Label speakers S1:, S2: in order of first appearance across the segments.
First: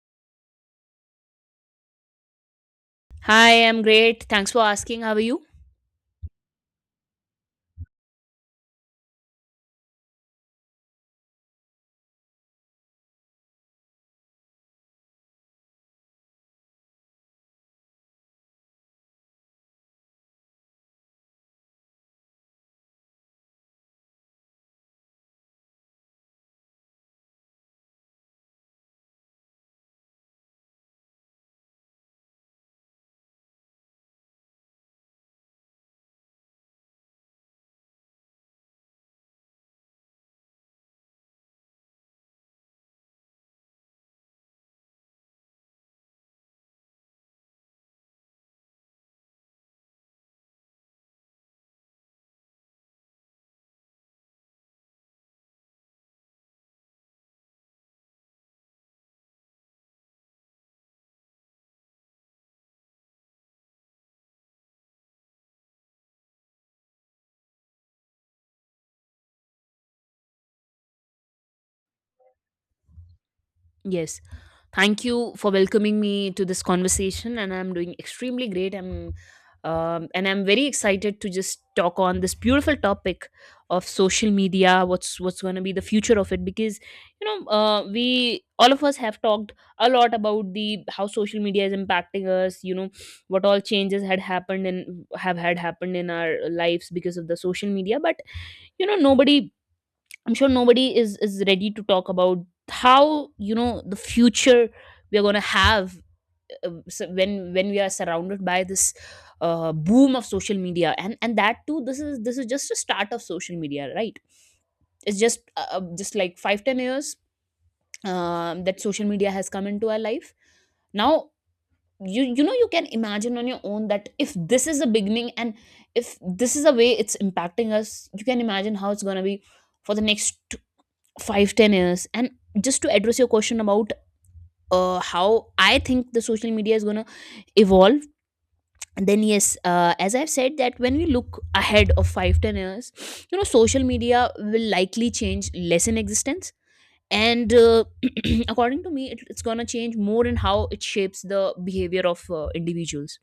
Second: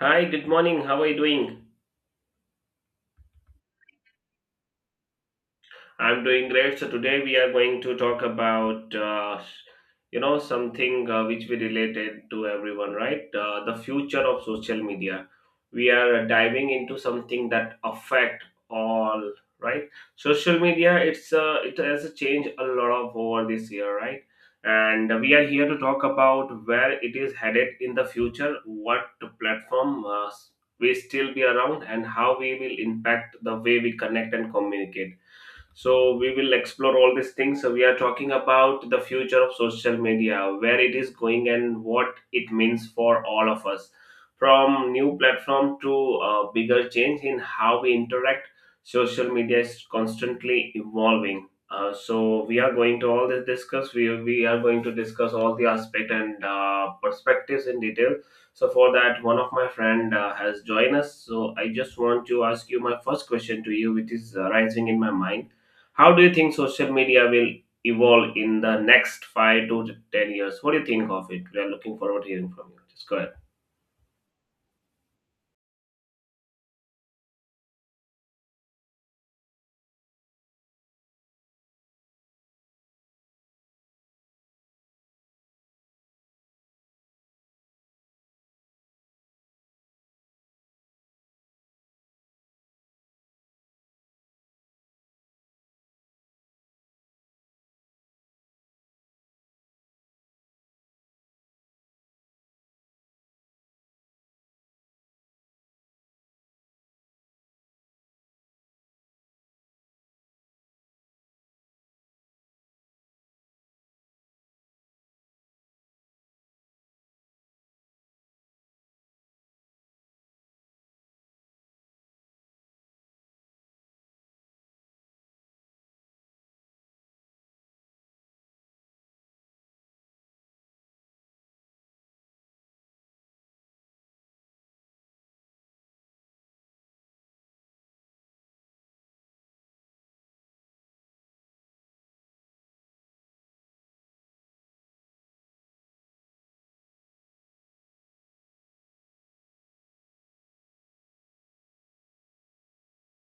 S1: Hi, good morning. How are you doing?
S2: Hi, I'm great. Thanks for asking. How are you?
S1: I'm doing great. So today we are going to talk about, something which we related to everyone, right? The future of social media. We are diving into something that affect all, right? Social media. It has changed a lot of over this year, right? And we are here to talk about where it is headed in the future, what platform will still be around, and how we will impact the way we connect and communicate. So we will explore all these things. So we are talking about the future of social media, where it is going and what it means for all of us, from new platform to bigger change in how we interact. Social media is constantly evolving. So we are going to all this discuss. We are going to discuss all the aspect and perspectives in detail. So for that, one of my friend has joined us. So I just want to ask you my first question to you, which is rising in my mind. How do you think social media will evolve in the next 5 to 10 years? What do you think of it? We are looking forward to hearing from you. Just go ahead.
S2: Yes. Thank you for welcoming me to this conversation, and I'm doing extremely great. I'm very excited to just talk on this beautiful topic of social media, what's going to be the future of it, because we all of us have talked a lot about the how social media is impacting us. What all changes had happened and have had happened in our lives because of the social media. But nobody I'm sure nobody is ready to talk about how the future we are going to have. Uh, so when we are surrounded by this boom of social media, and that too, this is just a start of social media, right? It's just like 5-10 years, that social media has come into our life now. You know, you can imagine on your own that if this is a beginning, and if this is a way it's impacting us, you can imagine how it's going to be for the next 5-10 years. And just to address your question about how I think the social media is going to evolve, then yes, as I've said, that when we look ahead of 5-10 years, you know, social media will likely change less in existence, and according to me, it's going to change more in how it shapes the behavior of individuals.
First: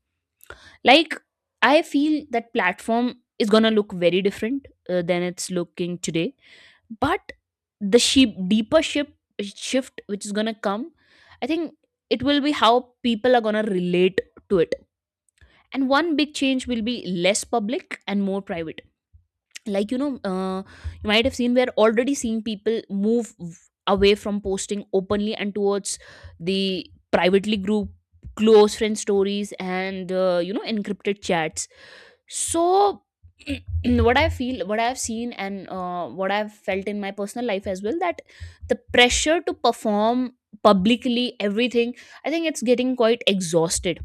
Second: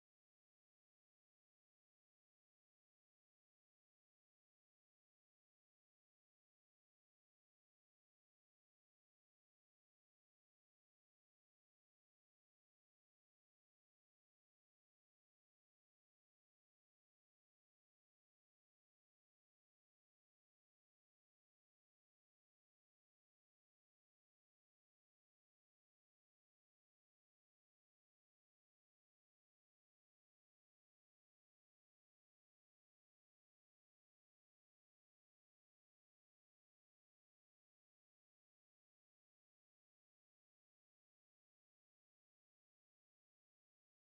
S2: Like, I feel that platform is going to look very different than it's looking today. But the sheep deeper ship shift which is gonna come, I think it will be how people are gonna relate to it. And one big change will be less public and more private. like you know uh, you might have seen, we're already seeing people away from posting openly and towards the privately group, close friend stories, and encrypted chats. So, what I've seen and what I've felt in my personal life as well, that the pressure to perform publicly everything, I think it's getting quite exhausted.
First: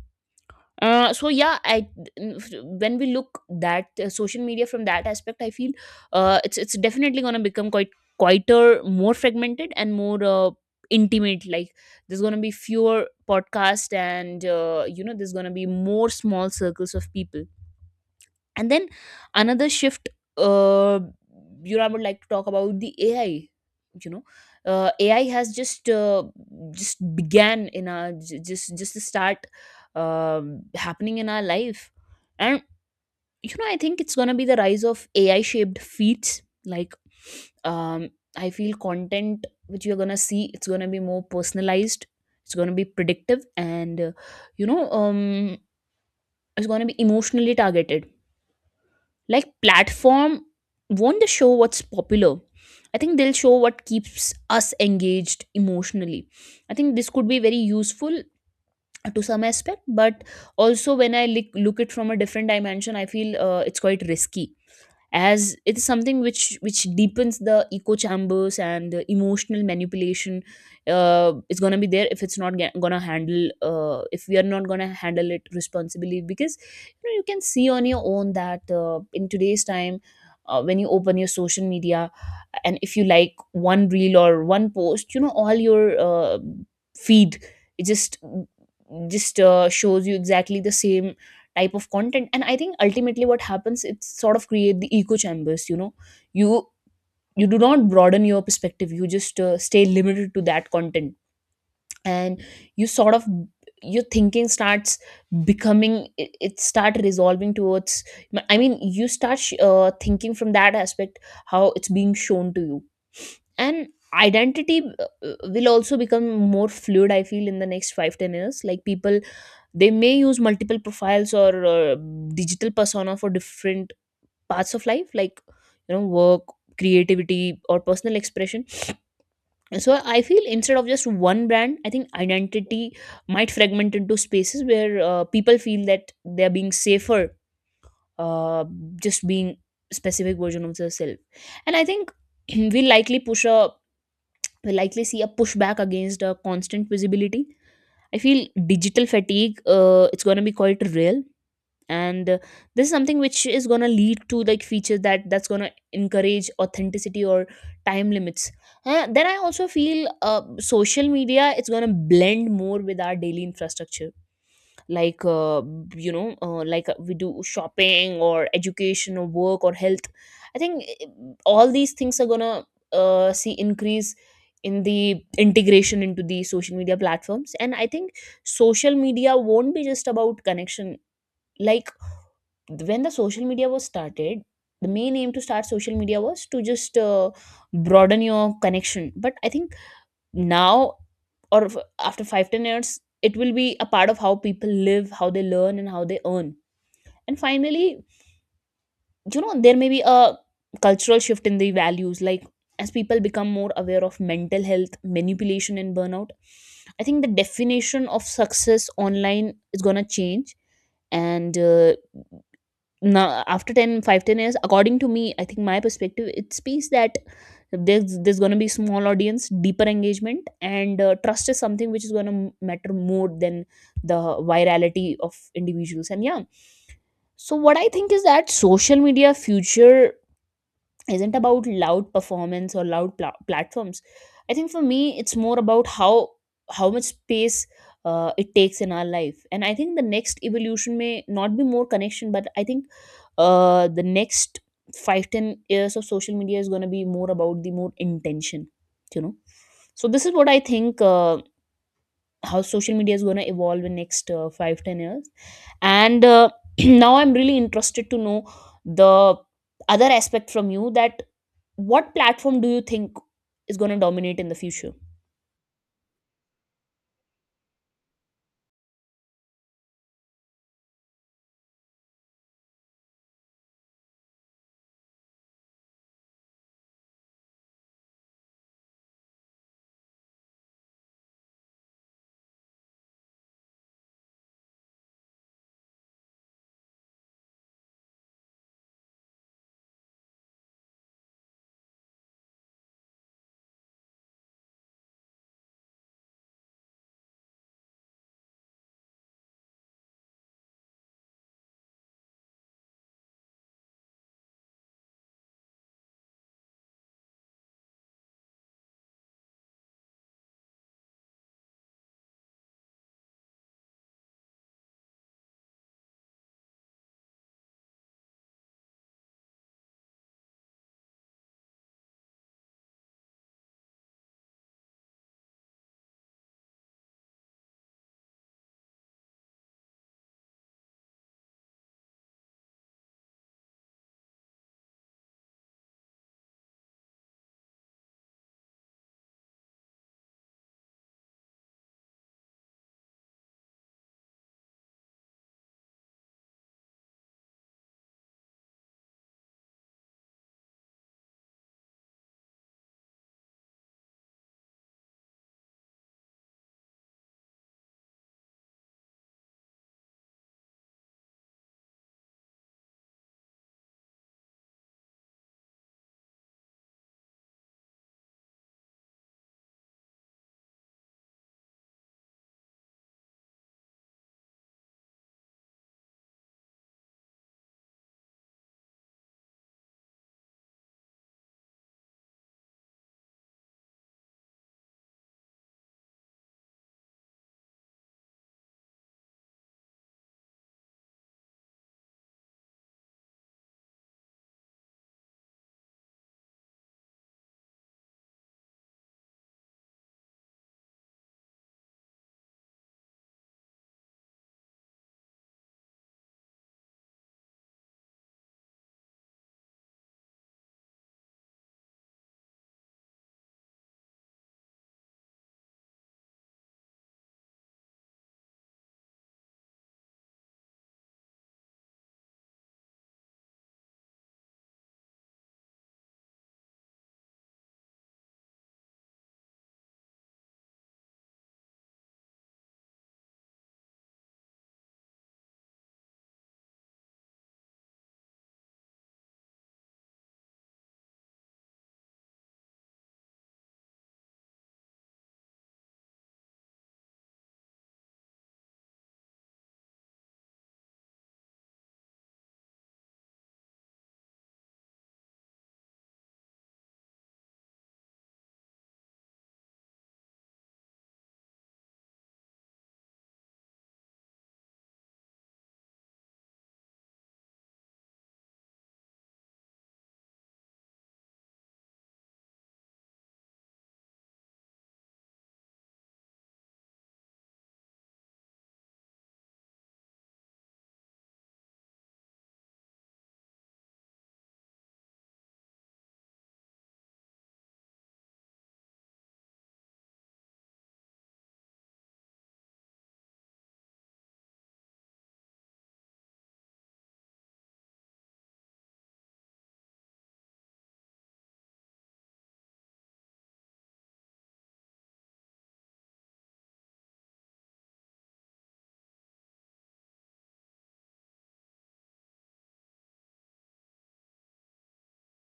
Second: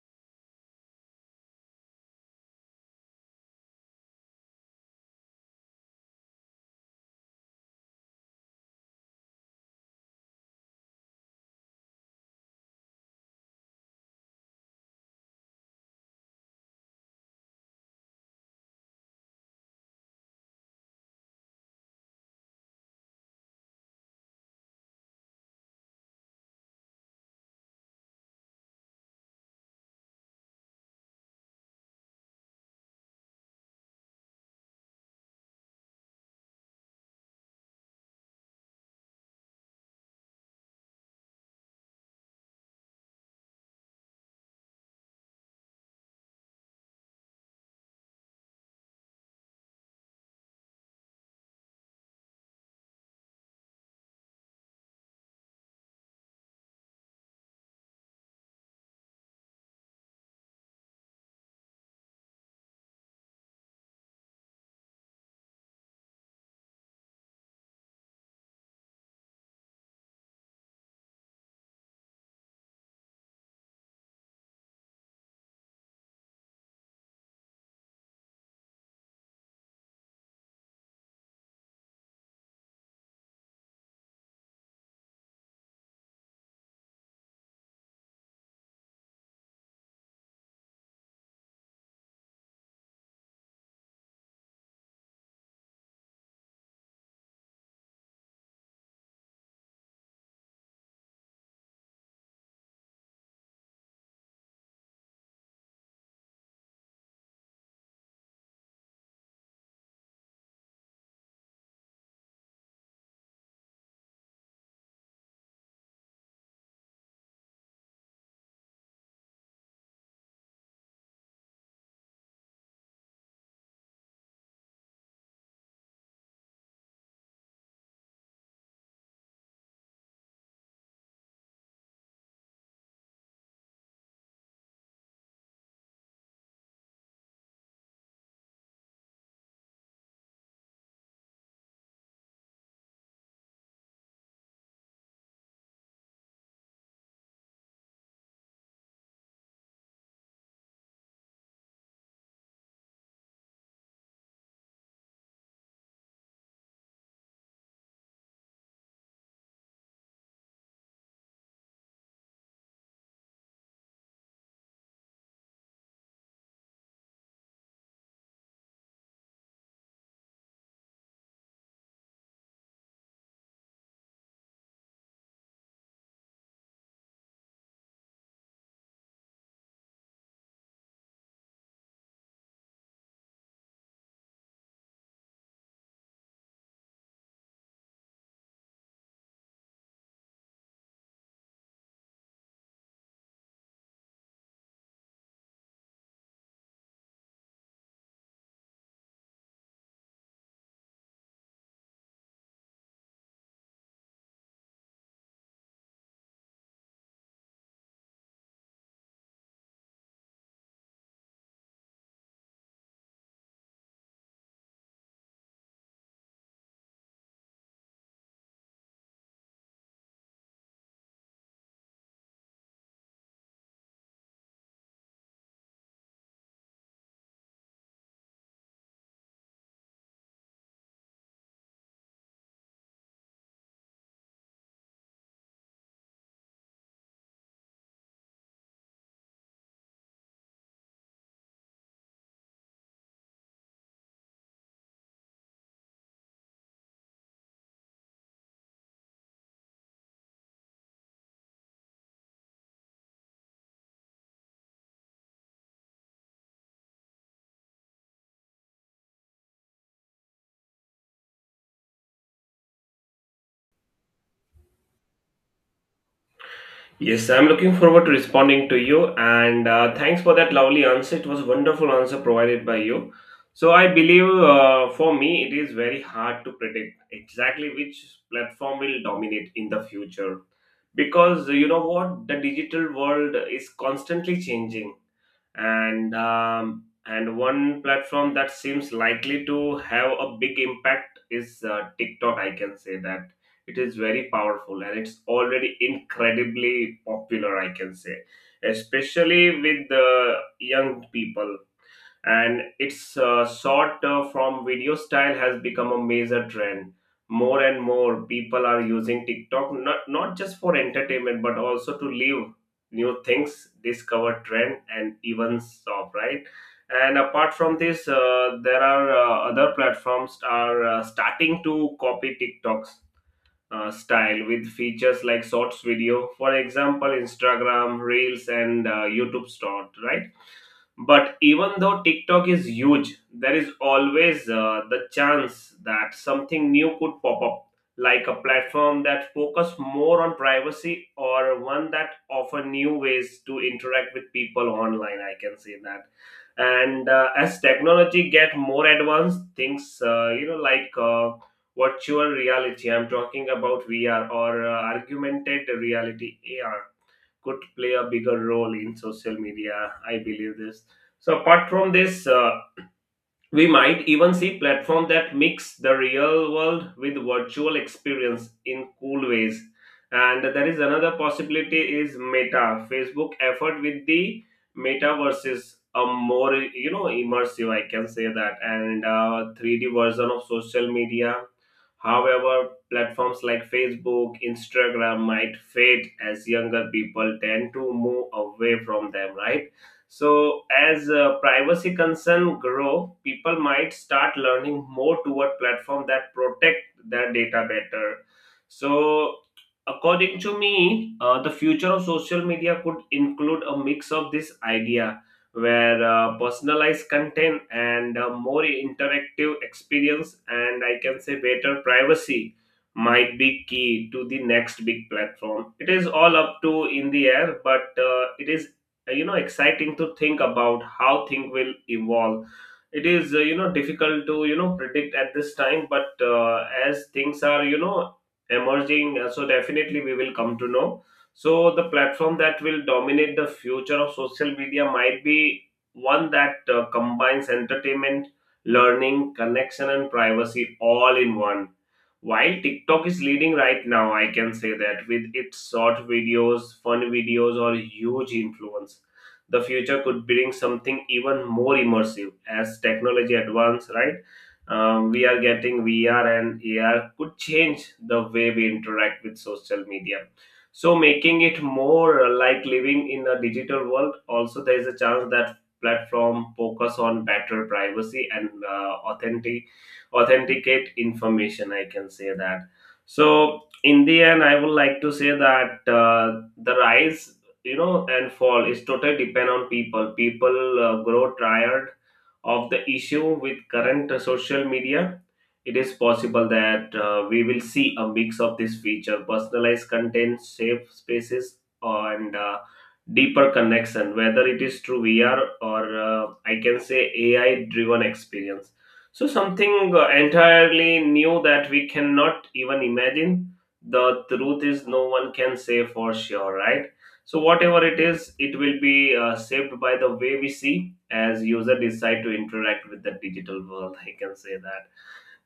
S2: Uh, so yeah, I when we look that social media from that aspect, I feel it's definitely going to become quite quieter, more fragmented, and more intimate. Like, there's going to be fewer podcasts, and there's going to be more small circles of people. And then another shift, uh, you know, I would like to talk about the AI. You know, AI has just to start happening in our life. And, you know, I think it's gonna be the rise of AI shaped feeds. Like, um, I feel content which you're gonna see, it's gonna be more personalized, it's gonna be predictive, and you know um, it's gonna be emotionally targeted. Like, platform, won't they show what's popular? I think they'll show what keeps us engaged emotionally. I think this could be very useful to some aspect. But also when I look it from a different dimension, I feel it's quite risky, as it's something which deepens the echo chambers. And the emotional manipulation is going to be there, if it's not going to handle, if we are not going to handle it responsibly. Because you know, you can see on your own that in today's time, when you open your social media, and if you like one reel or one post, you know, all your feed, it just shows you exactly the same type of content. And I think, ultimately what happens, it's sort of create the echo chambers. You know, you you do not broaden your perspective. You just stay limited to that content. And you sort of, your thinking starts becoming, it start resolving towards, I mean, you start thinking from that aspect how it's being shown to you. And identity will also become more fluid, I feel, in the next 5-10 years. Like people, they may use multiple profiles or digital persona for different parts of life, like, you know, work, creativity, or personal expression. So I feel instead of just one brand, I think identity might fragment into spaces where people feel that they're being safer, uh, just being specific version of themselves. And I think, we'll likely see a pushback against a constant visibility. I feel digital fatigue, it's going to be quite real. And this is something which is going to lead to like features that's going to encourage authenticity or time limits. Then I also feel, social media it's going to blend more with our daily infrastructure. Like, we do shopping or education or work or health. I think all these things are going to see increase in the integration into the social media platforms. And I think social media won't be just about connection. Like, when the social media was started, the main aim to start social media was to just broaden your connection. But I think now, or after 5-10 years, it will be a part of how people live, how they learn, and how they earn. And finally, you know, there may be a cultural shift in the values. Like, as people become more aware of mental health, manipulation, and burnout, I think the definition of success online is going to change. And now, after ten five ten years, according to me, I think my perspective it speaks that there's going to be small audience, deeper engagement, and trust is something which is going to matter more than the virality of individuals. And yeah, so what I think is that social media future isn't about loud performance or platforms. I think for me it's more about how much space it takes in our life. And I think the next evolution may not be more connection, but I think the next 5-10 years of social media is going to be more about the more intention, you know. So this is what I think, how social media is going to evolve in next 5 10 years. And now I'm really interested to know the other aspect from you, that what platform do you think is going to dominate in the future.
S1: Yes, I'm looking forward to responding to you, and thanks for that lovely answer. It was a wonderful answer provided by you. So I believe, for me, it is very hard to predict exactly which platform will dominate in the future, because you know what, the digital world is constantly changing, and one platform that seems likely to have a big impact is TikTok. I can say that it is very powerful and it's already incredibly popular. I can say, especially with the young people, and its short form video style has become a major trend. More and more people are using TikTok, not just for entertainment but also to live new things, discover trend, and even shop, right? And apart from this, there are other platforms are starting to copy TikTok's style with features like Shorts video, for example, Instagram Reels and YouTube Short, right? But even though TikTok is huge, there is always the chance that something new could pop up, like a platform that focus more on privacy or one that offer new ways to interact with people online. I can say that. And as technology get more advanced, things virtual reality. I'm talking about VR or augmented reality (AR) could play a bigger role in social media. I believe this. So apart from this, we might even see platforms that mix the real world with virtual experience in cool ways. And there is another possibility is Meta, Facebook effort with the metaverses, a more you know immersive, I can say that, and 3D version of social media. However, platforms like Facebook, Instagram might fade as younger people tend to move away from them, right? So as privacy concern grow, people might start learning more toward platform that protect their data better. So according to me, the future of social media could include a mix of this idea, where personalized content and more interactive experience and I can say better privacy might be key to the next big platform. It is all up to in the air, but it is you know exciting to think about how things will evolve. It is you know difficult to you know predict at this time, but as things are you know emerging, so definitely we will come to know. So the platform that will dominate the future of social media might be one that combines entertainment, learning, connection and privacy all in one. While TikTok is leading right now, I can say that with its short videos, fun videos, or huge influence, the future could bring something even more immersive as technology advances, right? We are getting VR and AR could change the way we interact with social media. So, making it more like living in a digital world, also, there is a chance that platform focus on better privacy and authentic authenticate information, I can say that. So in the end I would like to say that, the rise you know and fall is totally depend on people. People grow tired of the issue with current social media. It is possible that we will see a mix of this feature, personalized content, safe spaces, and deeper connection, whether it is through VR or I can say AI driven experience, so something entirely new that we cannot even imagine. The truth is no one can say for sure, right? So whatever it is, it will be shaped by the way we see as user decide to interact with the digital world. I can say that.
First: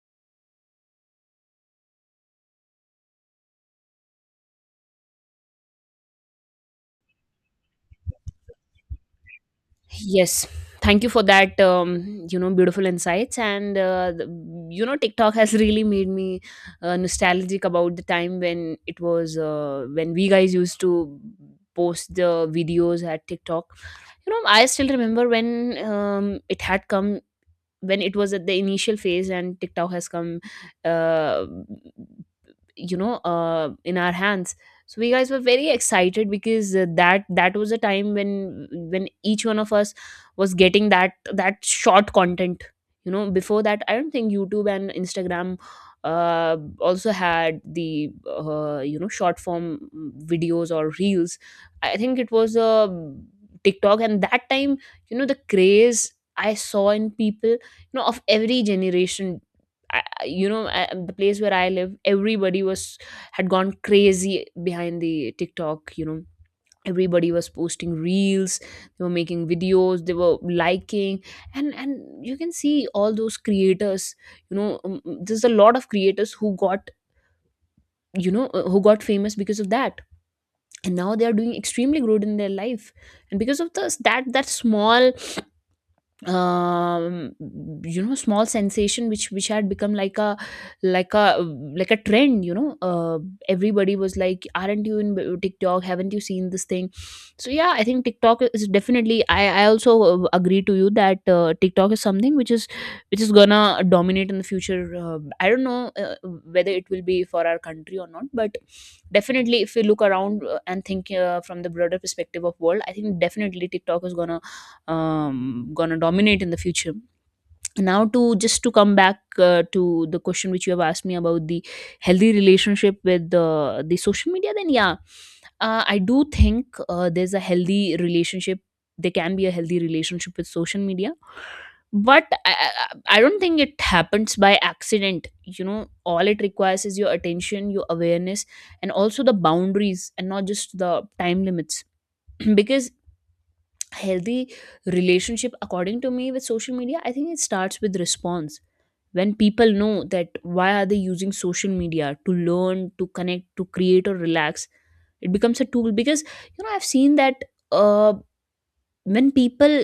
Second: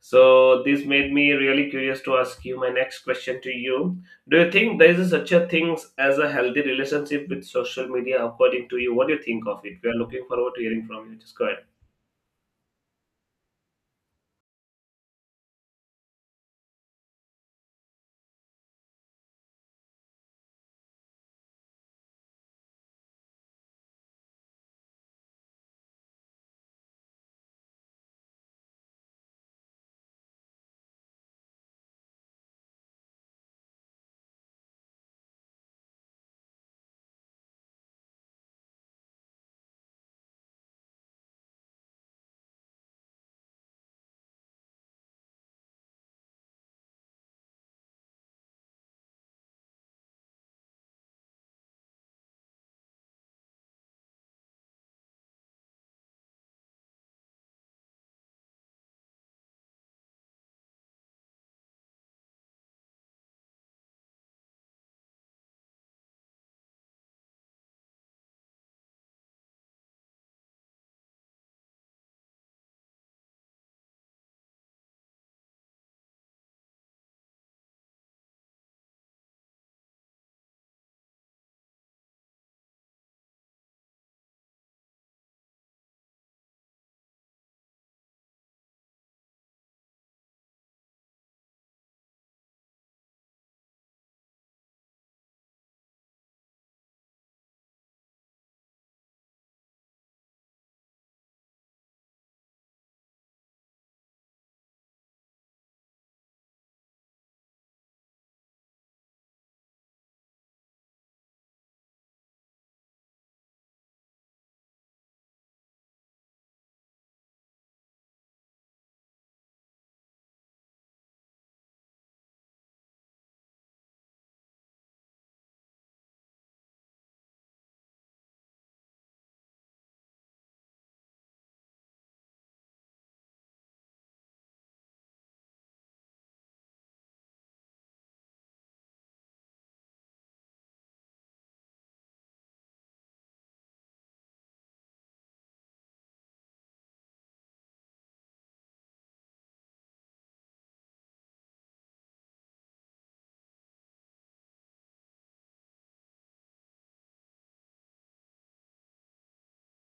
S1: So this made me really curious to ask you my next question to you. Do you think there is such a thing as a healthy relationship with social media according to you? What do you think of it? We are looking
S2: Yes.
S1: forward to hearing
S2: Thank you
S1: from you.
S2: for
S1: Just go
S2: that,
S1: ahead.
S2: you know, beautiful insights. You know, TikTok has really made me nostalgic about the time when we guys used to post the videos at TikTok. You know, I still remember when, it had come, when it was at the initial phase, and TikTok has come, uh, in our hands. So we guys were very excited, because that was a time when each one of us was getting that short content. You know, before that, I don't think YouTube and Instagram also had the short form videos or reels. I think it was TikTok. And that time, you know, the craze I saw in people, you know, of every generation, the place where I live, everybody was had gone crazy behind the TikTok, you know. Everybody was posting reels, they were making videos, they were liking. And you can see all those creators, you know, there's a lot of creators who got, you know, who got famous because of that, and now they are doing extremely good in their life. And because of this, that small, um you know, small sensation which had become like a like a like a trend, you know, everybody was like, aren't you in TikTok, haven't you seen this thing? So yeah, I think TikTok is definitely, I also agree to you that TikTok is something which is gonna dominate in the future. I don't know whether it will be for our country or not, but definitely if we look around, and think, from the broader perspective of world, I think definitely TikTok is gonna, gonna dominate in the future. Now, to just to come back, to the question which you have asked me about the healthy relationship with the social media, then yeah, I do think, there's a healthy relationship. There can be a healthy relationship with social media, but I don't think it happens by accident. You know, all it requires is your attention, your awareness, and also the boundaries, and not just the time limits. Because healthy relationship according to me with social media, I think it starts with response. When people know that why are they using social media, to learn, to connect, to create or relax, it becomes a tool. Because you know, I've seen that uh, when people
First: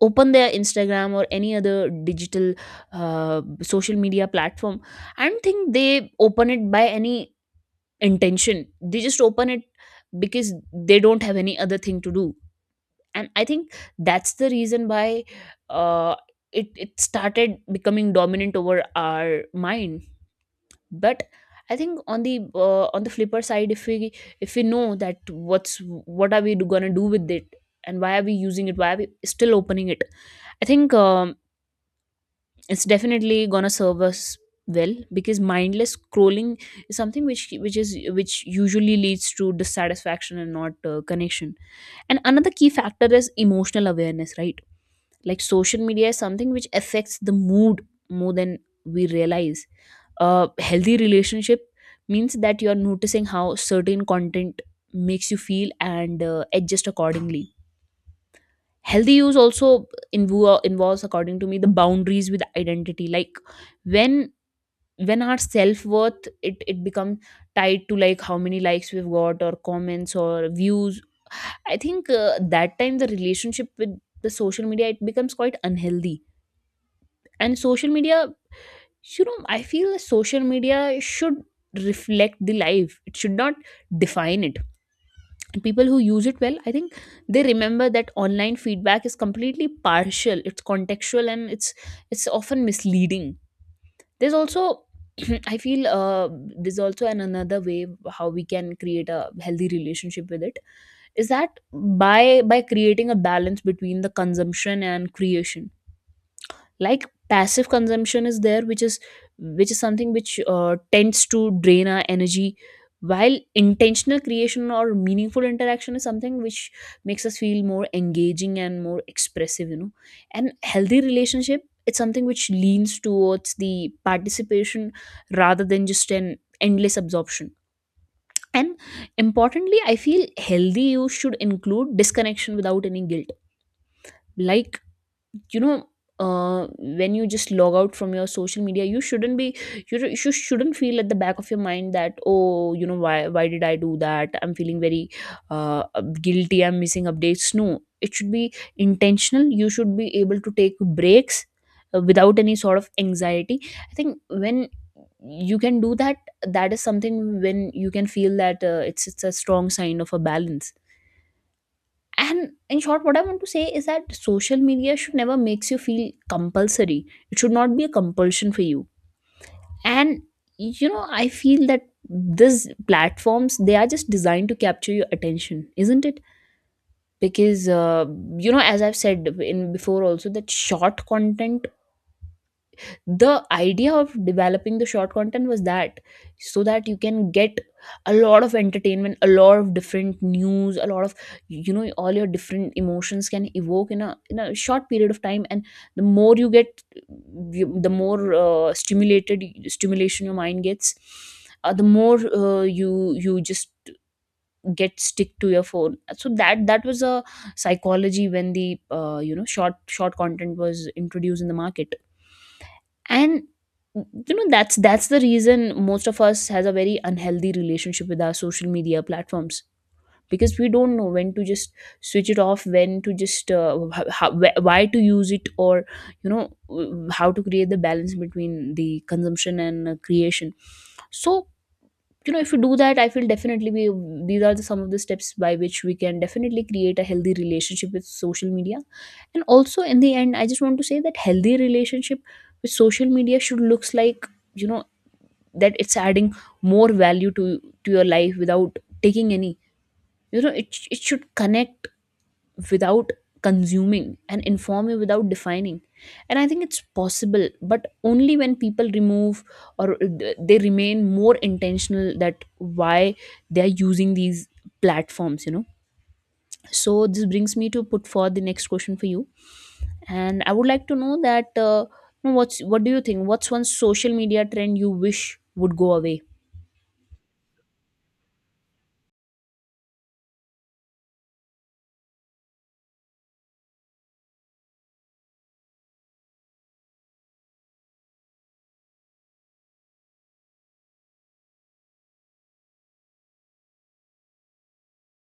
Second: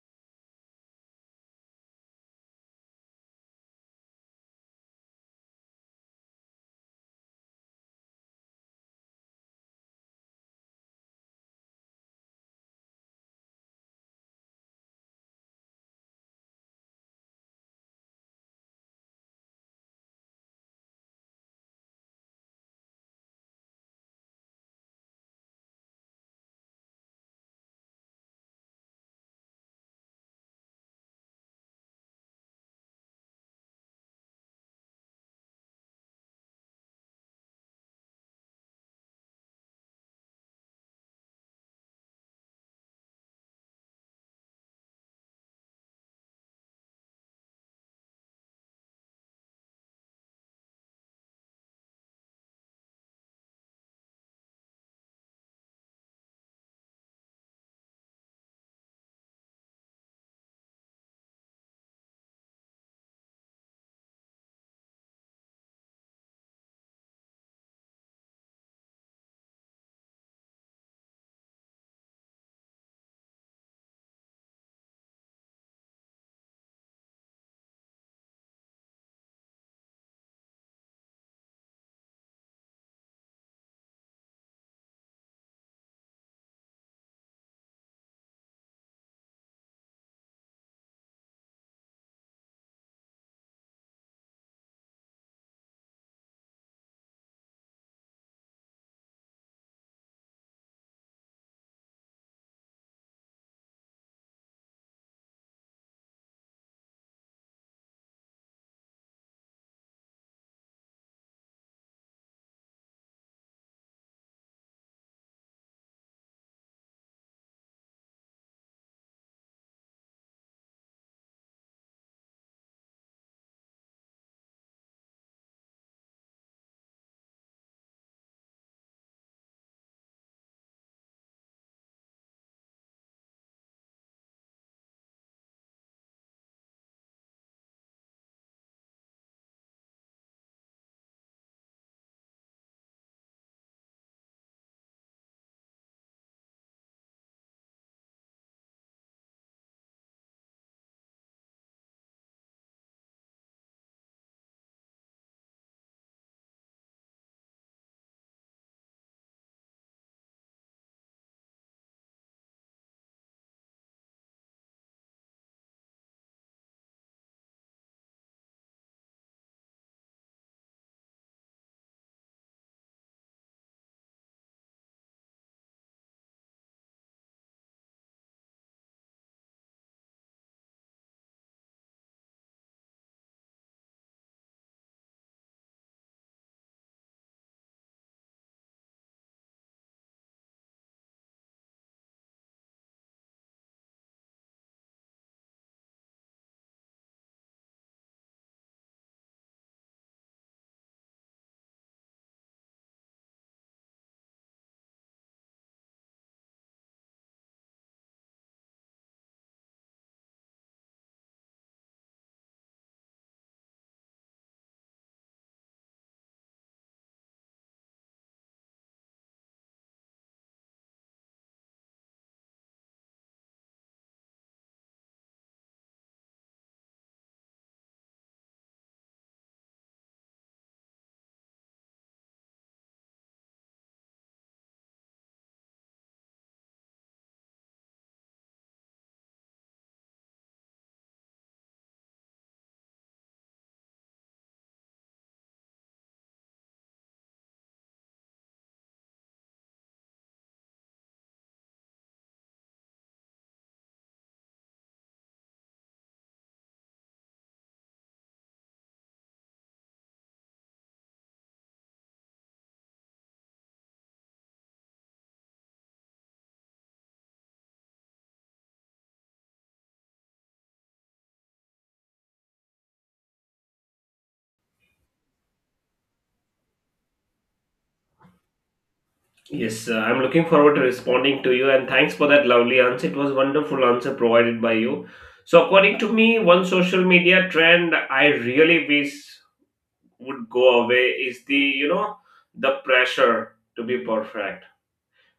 S2: open their Instagram or any other digital social media platform, I don't think they open it by any intention. They just open it because they don't have any other thing to do. And I think that's the reason why uh, it started becoming dominant over our mind. But I think on the flipper side, if we know that what's what are we gonna do with it, and why are we using it, why are we still opening it, I think it's definitely gonna serve us well. Because mindless scrolling is something which is which usually leads to dissatisfaction and not connection. And another key factor is emotional awareness, right? Like social media is something which affects the mood more than we realize. A healthy relationship means that you are noticing how certain content makes you feel and adjust accordingly. Healthy use also involves according to me the boundaries with identity. Like when when our self-worth, it becomes tied to like how many likes we've got or comments or views, I think that time the relationship with the social media it becomes quite unhealthy. And social media, you know, I feel social media should reflect the life, it should not define it. And people who use it well, I think they remember that online feedback is completely partial, it's contextual, and it's often misleading. There's also I feel there's also an another way how we can create a healthy relationship with it, is that by creating a balance between the consumption and creation. Like passive consumption is there which is something which tends to drain our energy, while intentional creation or meaningful interaction is something which makes us feel more engaging and more expressive, you know. And healthy relationship, it's something which leans towards the participation rather than just an endless absorption. And importantly, I feel healthy, you should include disconnection without any guilt. Like, you know, when you just log out from your social media, you shouldn't be, you shouldn't feel at the back of your mind that, oh, you know, why did I do that, I'm feeling very uh, guilty, I'm missing updates. No, it should be intentional. You should be able to take breaks without any sort of anxiety. I think when you can do that, that is something when you can feel that it's a strong sign of a balance. And in short, what I want to say is that social media should never makes you feel compulsory. It should not be a compulsion for you. And you know, I feel that these platforms, they are just designed to capture your attention, isn't it? Because you know, as I've said in before also, that short content, the idea of developing the short content was that, so that you can get a lot of entertainment, a lot of different news, a lot of, you know, all your different emotions can evoke in a short period of time. And the more you get, the more stimulated stimulation your mind gets, the more you just get stick to your phone. So that was a psychology when the you know, short content was introduced in the market. And you know, that's the reason most of us has a very unhealthy relationship with our social media platforms, because we don't know when to just switch it off, when to just why to use it, or you know, how to create the balance between the consumption and creation. So you know, if you do that, I feel definitely we, these are the, some of the steps by which we can definitely create a healthy relationship with social media. And also in the end, I just want to say that healthy relationship with social media should looks like, you know, that it's adding more value to your life without taking any, you know, it should connect without consuming, and inform you without defining. And I think it's possible, but only when people remove, or they remain more intentional that why they are using these platforms, you know. So this brings me to put forward the next question for you. And I would like to know that, you know, what do you think, what's one social media trend you wish would go away.
S1: Yes, I'm looking forward to responding to you and thanks for that lovely answer. It was wonderful answer provided by you. So according to me, one social media trend I really wish would go away is the, you know, the pressure to be perfect,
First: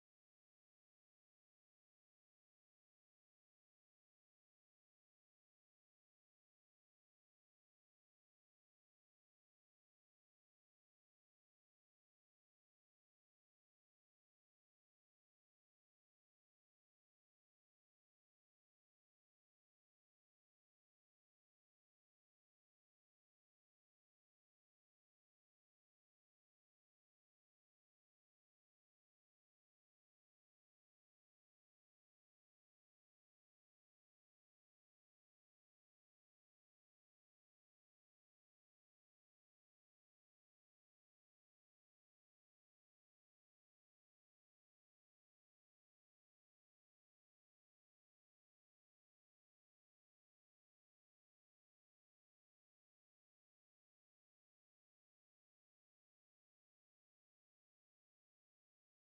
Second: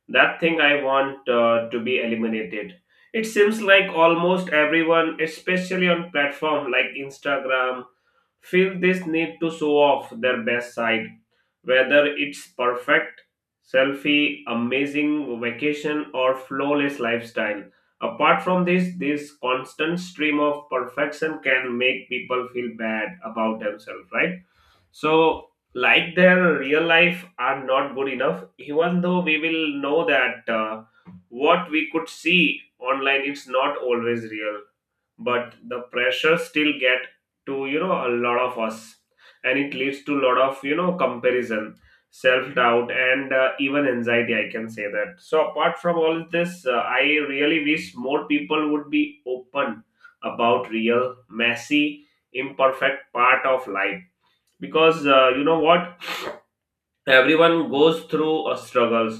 S1: that thing I want to be eliminated. It seems like almost everyone, especially on platform like Instagram, feel this need to show off their best side, whether it's perfect selfie, amazing vacation, or flawless lifestyle. Apart from this, this constant stream of perfection can make people feel bad about themselves, right? So, like their real life are not good enough, even though we will know that what we could see online it's not always real, but the pressure still get to you know a lot of us, and it leads to a lot of you know comparison, self doubt, and even anxiety. I can say that. So, apart from all this, I really wish more people would be open about real, messy, imperfect part of life, because you know what, everyone goes through a struggles.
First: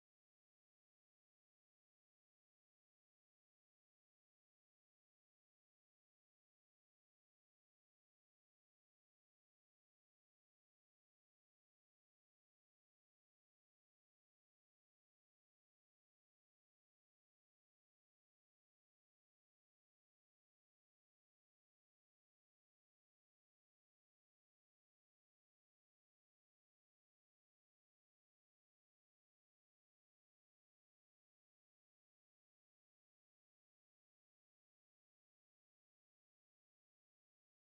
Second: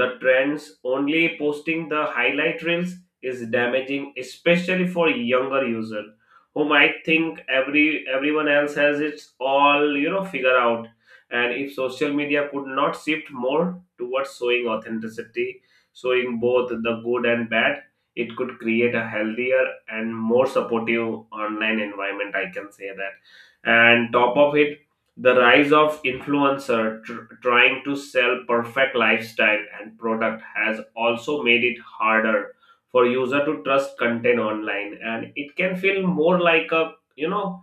S1: The trends only posting the highlight reels is damaging, especially for younger user who might think everyone else has its all you know figure out. And if social media could not shift more towards showing authenticity, showing both the good and bad, it could create a healthier and more supportive online environment, I can say that. And top of it, the rise of influencer trying to sell perfect lifestyle and product has also made it harder for user to trust content online and it can feel more like a you know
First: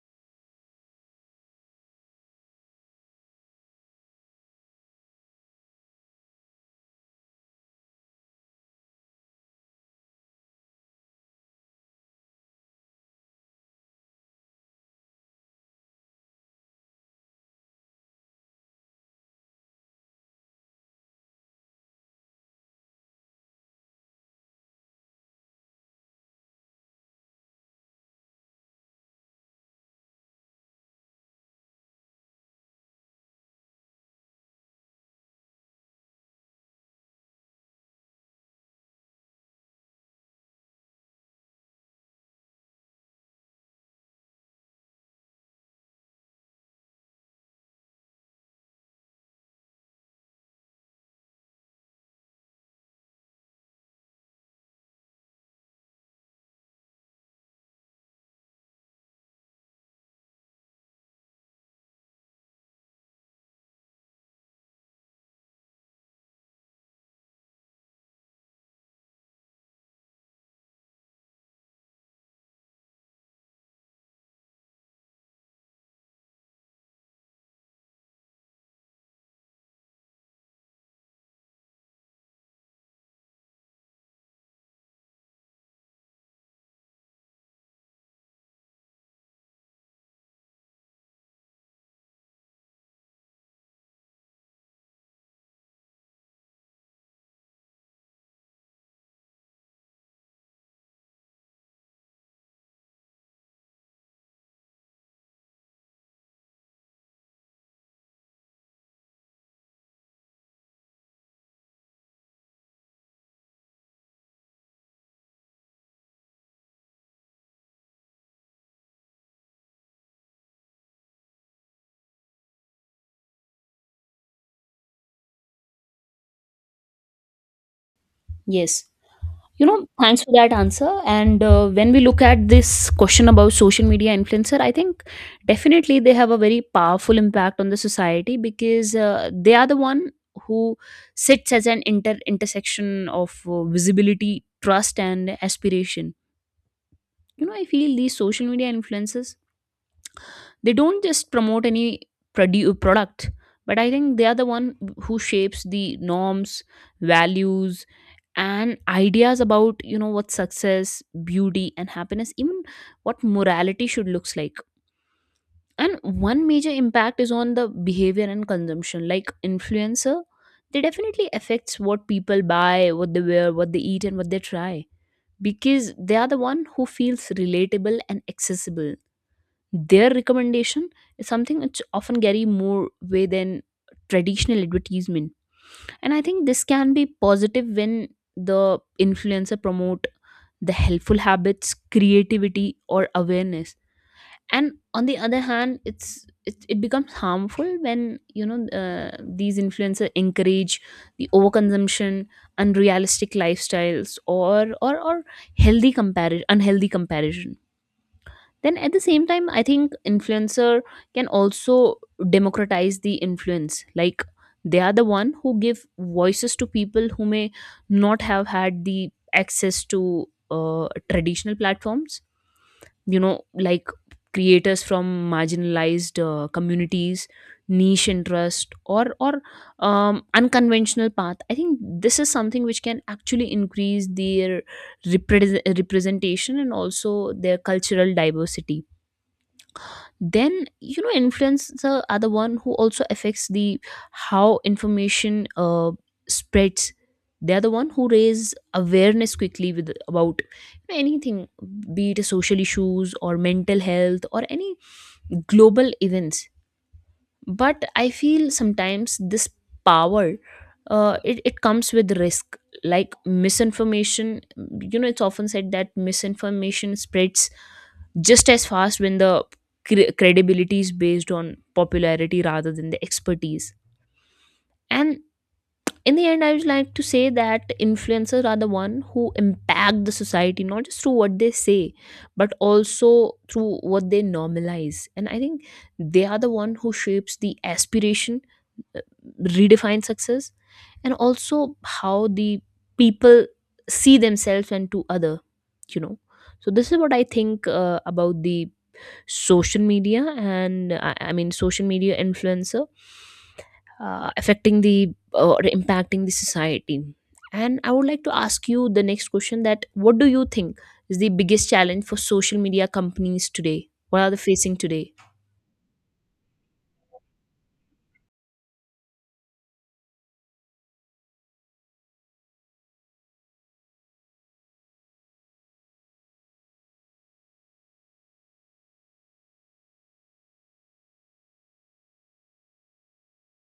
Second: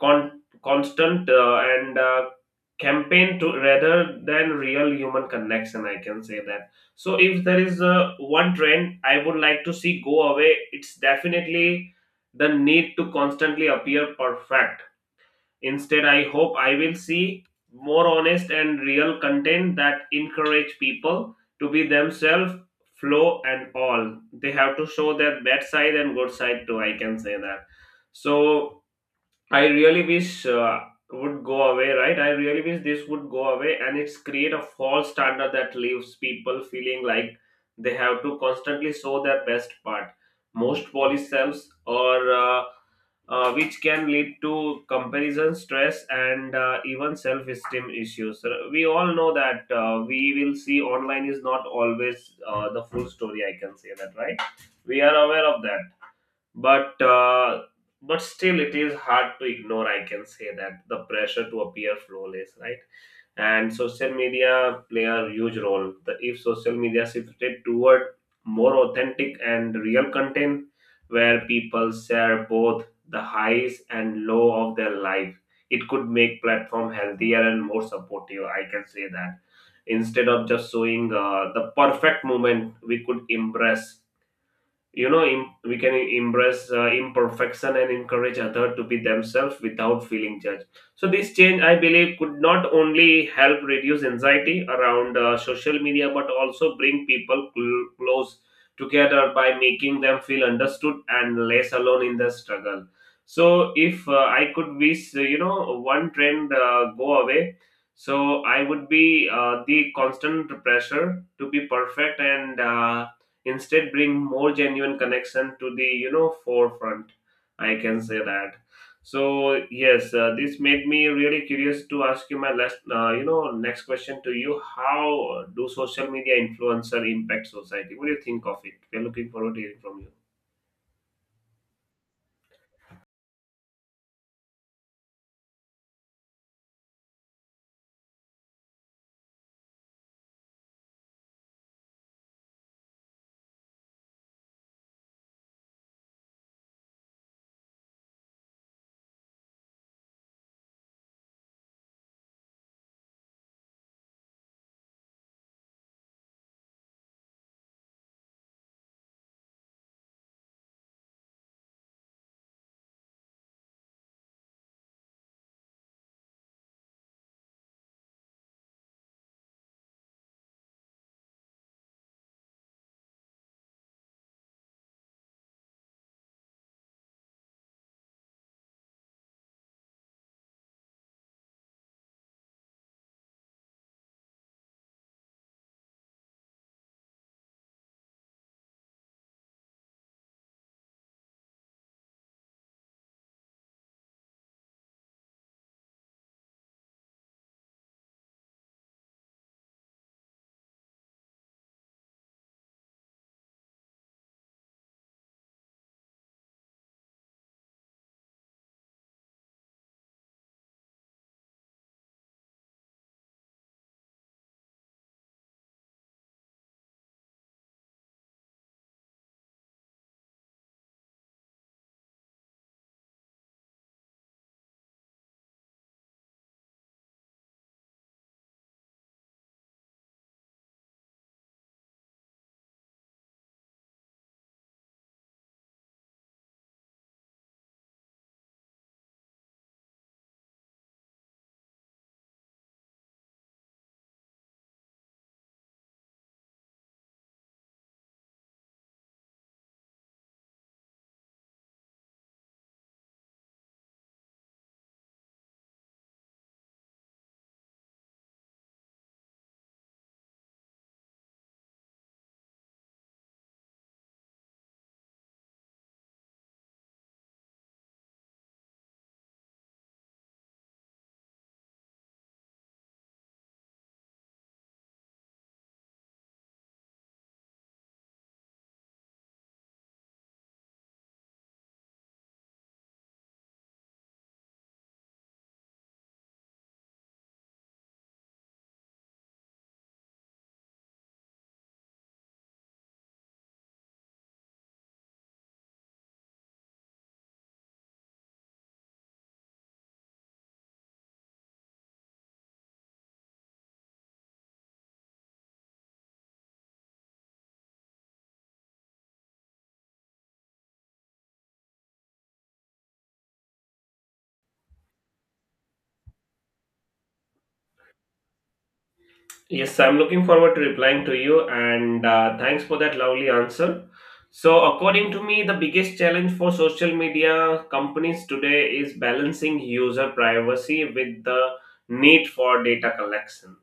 S1: constant and campaign to rather than real human connection, I can say that. So if there is one trend I would like to see go away, it's definitely the need to constantly appear perfect. Instead, I hope I will see more honest and real content that encourage people to be themselves, flow and all. They have to show their bad side and good side too. I can say that. So I really wish would go away, right? I really wish this would go away, and it's create a false standard that leaves people feeling like they have to constantly show their best part. Most polysams or which can lead to comparison, stress, and even self-esteem issues. We all know that we will see online is not always the full story. I can say that, right? We are aware of that but uh, but still it is hard to ignore, I can say that. The pressure to appear flawless, right? And social media play a huge role. If social media shifted toward more authentic and real content where people share both the highs and low of their life, it could make platform healthier and more supportive, I can say that. Instead of just showing the perfect moment, we could impress, you know, we can embrace imperfection and encourage others to be themselves without feeling judged. So this change, I believe, could not only help reduce anxiety around social media, but also bring people close together by making them feel understood and less alone in the struggle. So if I could wish, you know, one trend go away, so I would be the constant pressure to be perfect, and instead bring more genuine connection to the, you know, forefront. I can say that. So yes, this made me really curious to ask you my last, next question to you. How do social media influencer impact society? What do you think of
S2: Yes.
S1: it? We're looking forward to
S2: You know,
S1: hearing from you.
S2: thanks for that answer. And when we look at this question about social media influencer, I think definitely they have a very powerful impact on the society. Because they are the one who sits as an intersection of visibility, trust, and aspiration. You know, I feel these social media influencers, they don't just promote any product, but I think they are the one who shapes the norms, values, and ideas about, you know, what success, beauty and happiness, even what morality should looks like. And one major impact is on the behavior and consumption. Like influencer, they definitely affects what people buy, what they wear, what they eat, and what they try, because they are the one who feels relatable and accessible. Their recommendation is something which often carry more way than traditional advertisement. And I think this can be positive when the influencer promote the helpful habits, creativity or awareness. And on the other hand, it becomes harmful when you know, these influencers encourage the overconsumption, unrealistic lifestyles, or healthy comparison, unhealthy comparison. Then at the same time, I think influencer can also democratize the influence. Like they are the one who give voices to people who may not have had the access to traditional platforms. You know, like creators from marginalized communities, niche interest, or unconventional path. I think this is something which can actually increase their representation and also their cultural diversity. Then you know, influencers are the one who also affects the how information spreads. They are the one who raise awareness quickly with about anything, be it social issues or mental health or any global events. But I feel sometimes this power, it comes with risk, like misinformation. You know, it's often said that misinformation spreads just as fast, when the credibility is based on popularity rather than the expertise. And in the end, I would like to say that influencers are the one who impact the society, not just through what they say, but also through what they normalize. And I think they are the one who shapes the aspiration, redefine success, and also how the people see themselves and to other, you know. So this is what I think about the social media, and I mean social media influencer affecting the, or impacting the society. And I would like to ask you the next question, that what do you think is the biggest challenge for social media companies today, what are they facing today.
S1: Yes, I'm looking forward to replying to you, and thanks for that lovely answer. So, according to me, the biggest challenge for social media companies today is balancing user privacy with the need for data collection.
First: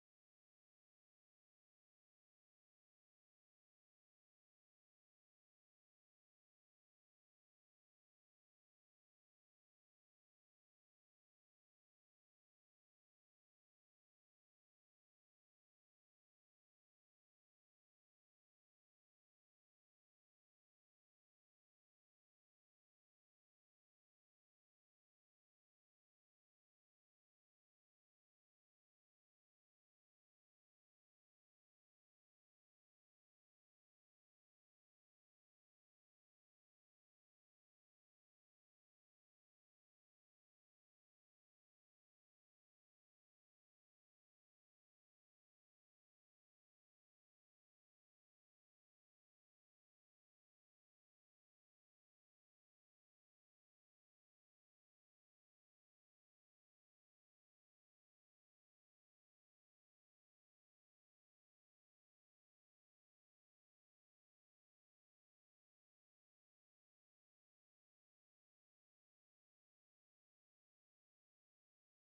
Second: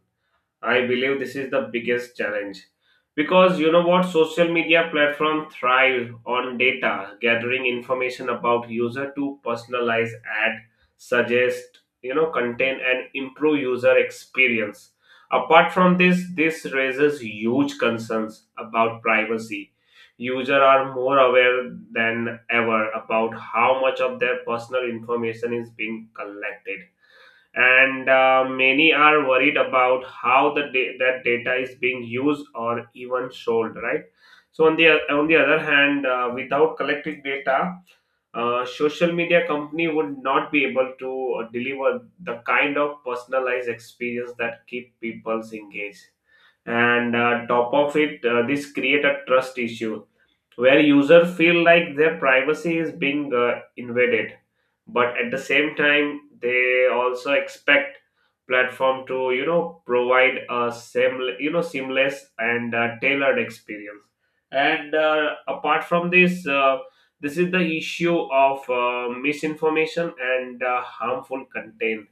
S1: I believe this is the biggest challenge, because you know what, social media platform thrive on data, gathering information about user to personalize ad, suggest, you know, content and improve user experience. Apart from this, this raises huge concerns about privacy. User are more aware than ever about how much of their personal information is being collected, and many are worried about how the that data is being used or even sold, right? So on the other hand, without collecting data, social media company would not be able to deliver the kind of personalized experience that keep people's engaged. And top of it, this create a trust issue where users feel like their privacy is being invaded, but at the same time they also expect platform to, you know, provide a same, you know, seamless and tailored experience. And apart from this, this is the issue of misinformation and harmful content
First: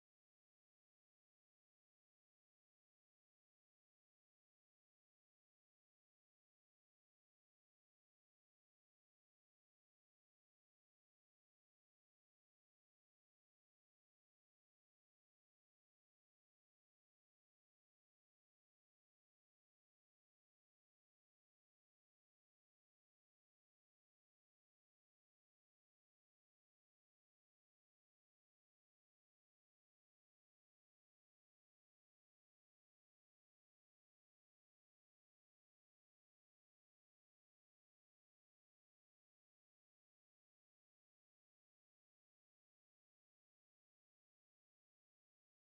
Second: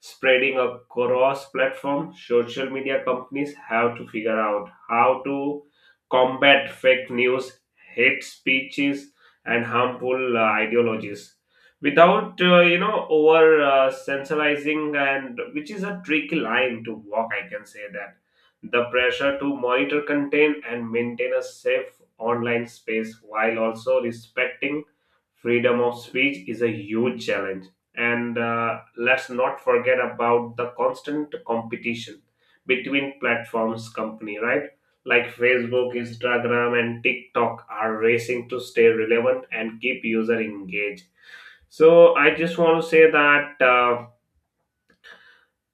S1: spreading across platform. Social media companies have to figure out how to combat fake news, hate speeches, and harmful ideologies without you know, over sensationalizing, and which is a tricky line to walk, I can say that. The pressure to monitor content and maintain a safe online space while also respecting freedom of speech is a huge challenge. And let's not forget about the constant competition between platforms company, right? Like Facebook, Instagram, and TikTok are racing to stay relevant and keep user engaged. So I just want to say that. Uh,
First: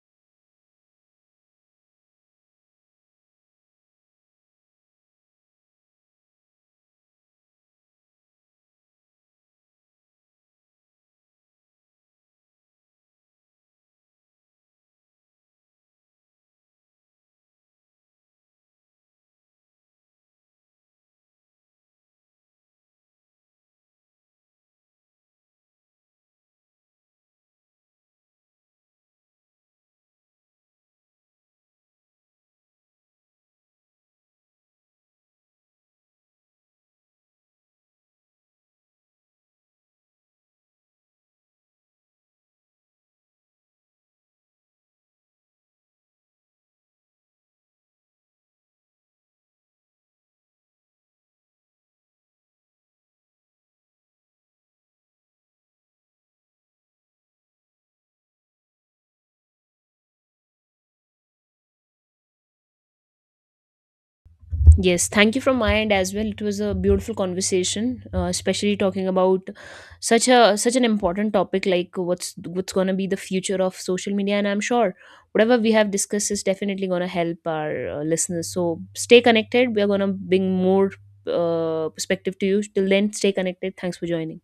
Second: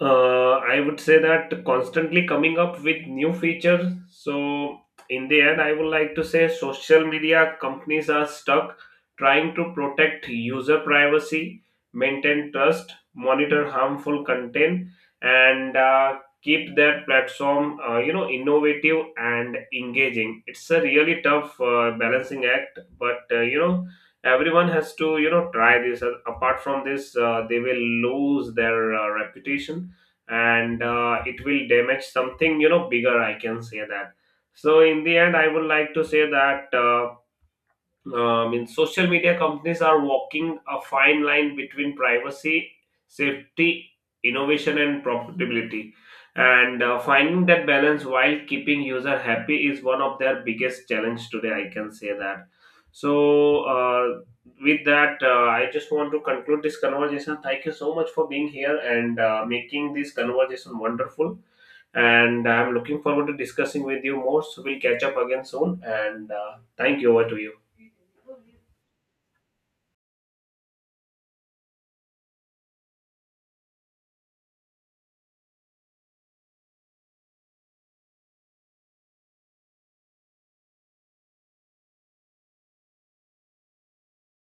S1: uh, I would say that constantly coming up with new features. So, in the end, I would like to say social media companies are stuck trying to protect user privacy, maintain trust, monitor harmful content, and keep their platform, you know, innovative and engaging. It's a really tough balancing act, but, you know, everyone has to, you know, try this. Apart from this, they will lose their reputation, and it will damage something, you know, bigger, I can say that. So in the end I would like to say that I mean, social media companies are walking a fine line between privacy, safety, innovation, and profitability. And finding that balance while keeping user happy is one of their biggest challenge today. I can say that. So, with that, I just want to conclude this conversation. Thank you so much for being here and making this conversation wonderful. And I'm looking forward to discussing with you more. So we'll catch
S2: Yes,
S1: up
S2: thank you
S1: again
S2: from my
S1: soon.
S2: end as well.
S1: And
S2: It
S1: uh,
S2: was a
S1: thank
S2: beautiful
S1: you. Over to you.
S2: conversation, especially talking about such an important topic like what's gonna be the future of social media. And I'm sure whatever we have discussed is definitely gonna help our listeners. So stay connected. We are gonna bring more perspective to you. Till then, stay connected. Thanks for joining.